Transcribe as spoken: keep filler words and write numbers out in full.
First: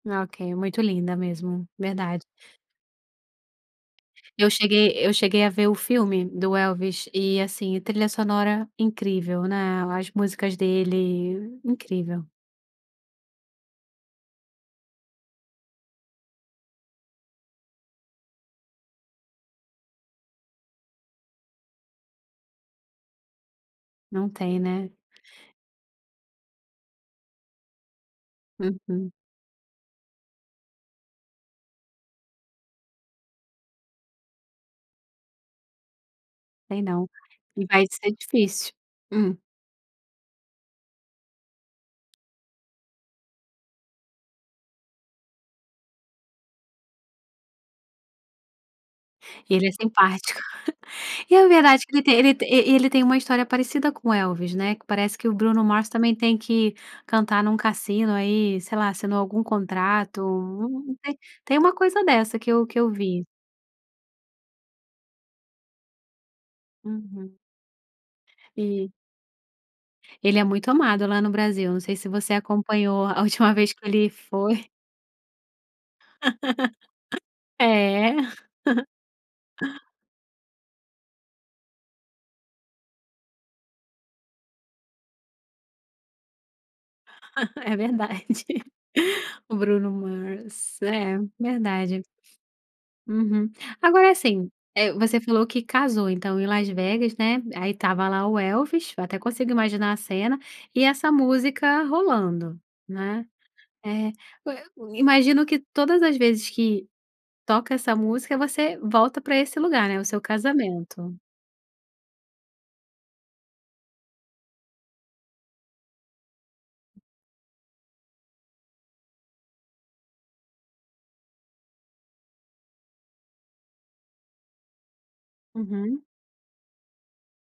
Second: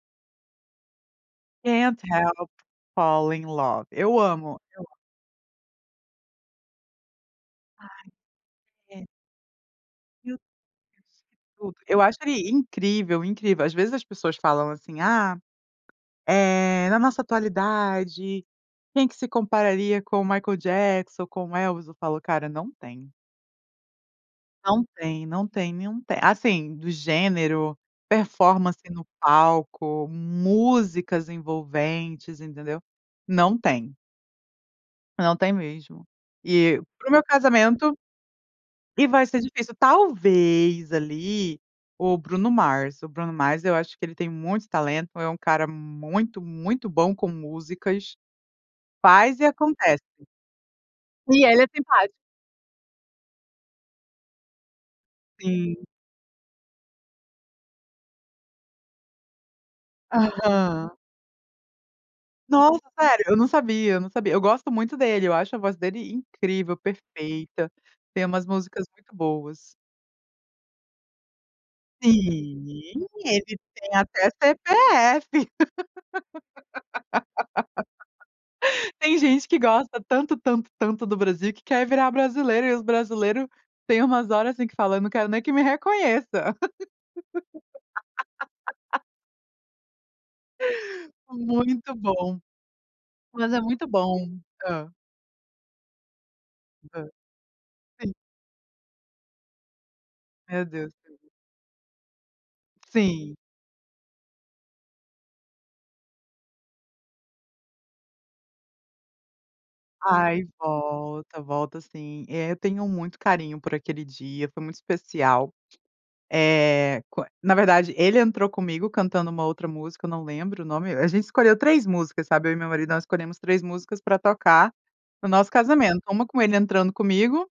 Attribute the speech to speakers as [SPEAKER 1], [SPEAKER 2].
[SPEAKER 1] Ok, muito linda mesmo,
[SPEAKER 2] Can't
[SPEAKER 1] verdade.
[SPEAKER 2] help falling in love. Eu
[SPEAKER 1] Eu
[SPEAKER 2] amo. Eu
[SPEAKER 1] cheguei
[SPEAKER 2] amo.
[SPEAKER 1] eu cheguei a ver o filme do Elvis, e assim trilha sonora
[SPEAKER 2] [unintelligible]
[SPEAKER 1] incrível, né, as músicas dele
[SPEAKER 2] Eu acho
[SPEAKER 1] incrível.
[SPEAKER 2] ele incrível, incrível, às vezes as pessoas falam assim: "Ah, eh, na nossa atualidade, quem que se compararia com o Michael Jackson, com o Elvis?" Eu falo: "Cara, não tem."
[SPEAKER 1] Não tem,
[SPEAKER 2] Não
[SPEAKER 1] né.
[SPEAKER 2] tem, não tem nenhum, assim, do gênero, performance no
[SPEAKER 1] Uhum.
[SPEAKER 2] palco, músicas envolventes, entendeu? Não tem. Não tem mesmo.
[SPEAKER 1] Não
[SPEAKER 2] E
[SPEAKER 1] tem
[SPEAKER 2] para
[SPEAKER 1] não.
[SPEAKER 2] o meu
[SPEAKER 1] E vai
[SPEAKER 2] casamento,
[SPEAKER 1] ser difícil.
[SPEAKER 2] e vai
[SPEAKER 1] Hum.
[SPEAKER 2] ser difícil talvez ali, o Bruno Mars, o Bruno Mars eu acho que ele tem muito talento, é um cara muito, muito bom com músicas, faz e
[SPEAKER 1] E ele é
[SPEAKER 2] acontece.
[SPEAKER 1] simpático. E
[SPEAKER 2] E
[SPEAKER 1] é
[SPEAKER 2] ele é
[SPEAKER 1] verdade que
[SPEAKER 2] simpático.
[SPEAKER 1] ele ele tem uma história parecida com o Elvis, né, que parece que o Bruno
[SPEAKER 2] Sim.
[SPEAKER 1] Mars também tem que cantar em um cassino aí, sei lá, assinou algum contrato,
[SPEAKER 2] Aham.
[SPEAKER 1] tem uma coisa dessa que eu que
[SPEAKER 2] Nossa,
[SPEAKER 1] eu
[SPEAKER 2] sério,
[SPEAKER 1] vi.
[SPEAKER 2] eu não sabia, eu não sabia, eu gosto muito dele, eu acho a voz dele incrível,
[SPEAKER 1] Uhum.
[SPEAKER 2] perfeita, tem umas músicas
[SPEAKER 1] E.
[SPEAKER 2] muito boas.
[SPEAKER 1] Ele é muito amado lá no Brasil, não sei se você acompanhou
[SPEAKER 2] Sim,
[SPEAKER 1] a última
[SPEAKER 2] ele
[SPEAKER 1] vez que
[SPEAKER 2] tem
[SPEAKER 1] eli
[SPEAKER 2] até
[SPEAKER 1] foi.
[SPEAKER 2] CPF.
[SPEAKER 1] É.
[SPEAKER 2] Tem gente que gosta tanto, tanto, tanto do Brasil que quer virar brasileiro, e os brasileiro tem umas horas, assim, que fala: "Não quero nem que me reconheça."
[SPEAKER 1] É verdade. O Bruno Mars, é,
[SPEAKER 2] Muito
[SPEAKER 1] verdade.
[SPEAKER 2] bom,
[SPEAKER 1] Uhum.
[SPEAKER 2] mas é muito
[SPEAKER 1] Agora
[SPEAKER 2] bom.
[SPEAKER 1] assim,
[SPEAKER 2] Hã.
[SPEAKER 1] eh, você falou que casou então em Las
[SPEAKER 2] Hã.
[SPEAKER 1] Vegas, né, aí estava
[SPEAKER 2] Sim.
[SPEAKER 1] lá o Elvis, eu até consigo imaginar a cena,
[SPEAKER 2] Meu
[SPEAKER 1] e
[SPEAKER 2] Deus.
[SPEAKER 1] essa música rolando, né.
[SPEAKER 2] Sim.
[SPEAKER 1] Eh, e o imagino que todas as vezes que toca essa música você volta para esse lugar, né, o seu
[SPEAKER 2] Ai
[SPEAKER 1] casamento.
[SPEAKER 2] volta, volta sim, eh, eu tenho muito carinho por aquele dia, foi muito especial. Eh, qua na verdade ele entrou comigo cantando uma outra música, não lembro o nome, a gente escolheu três músicas, sabe? E meu marido, nós escolhemos três músicas para tocar no nosso casamento,
[SPEAKER 1] Uhum.
[SPEAKER 2] uma com ele entrando comigo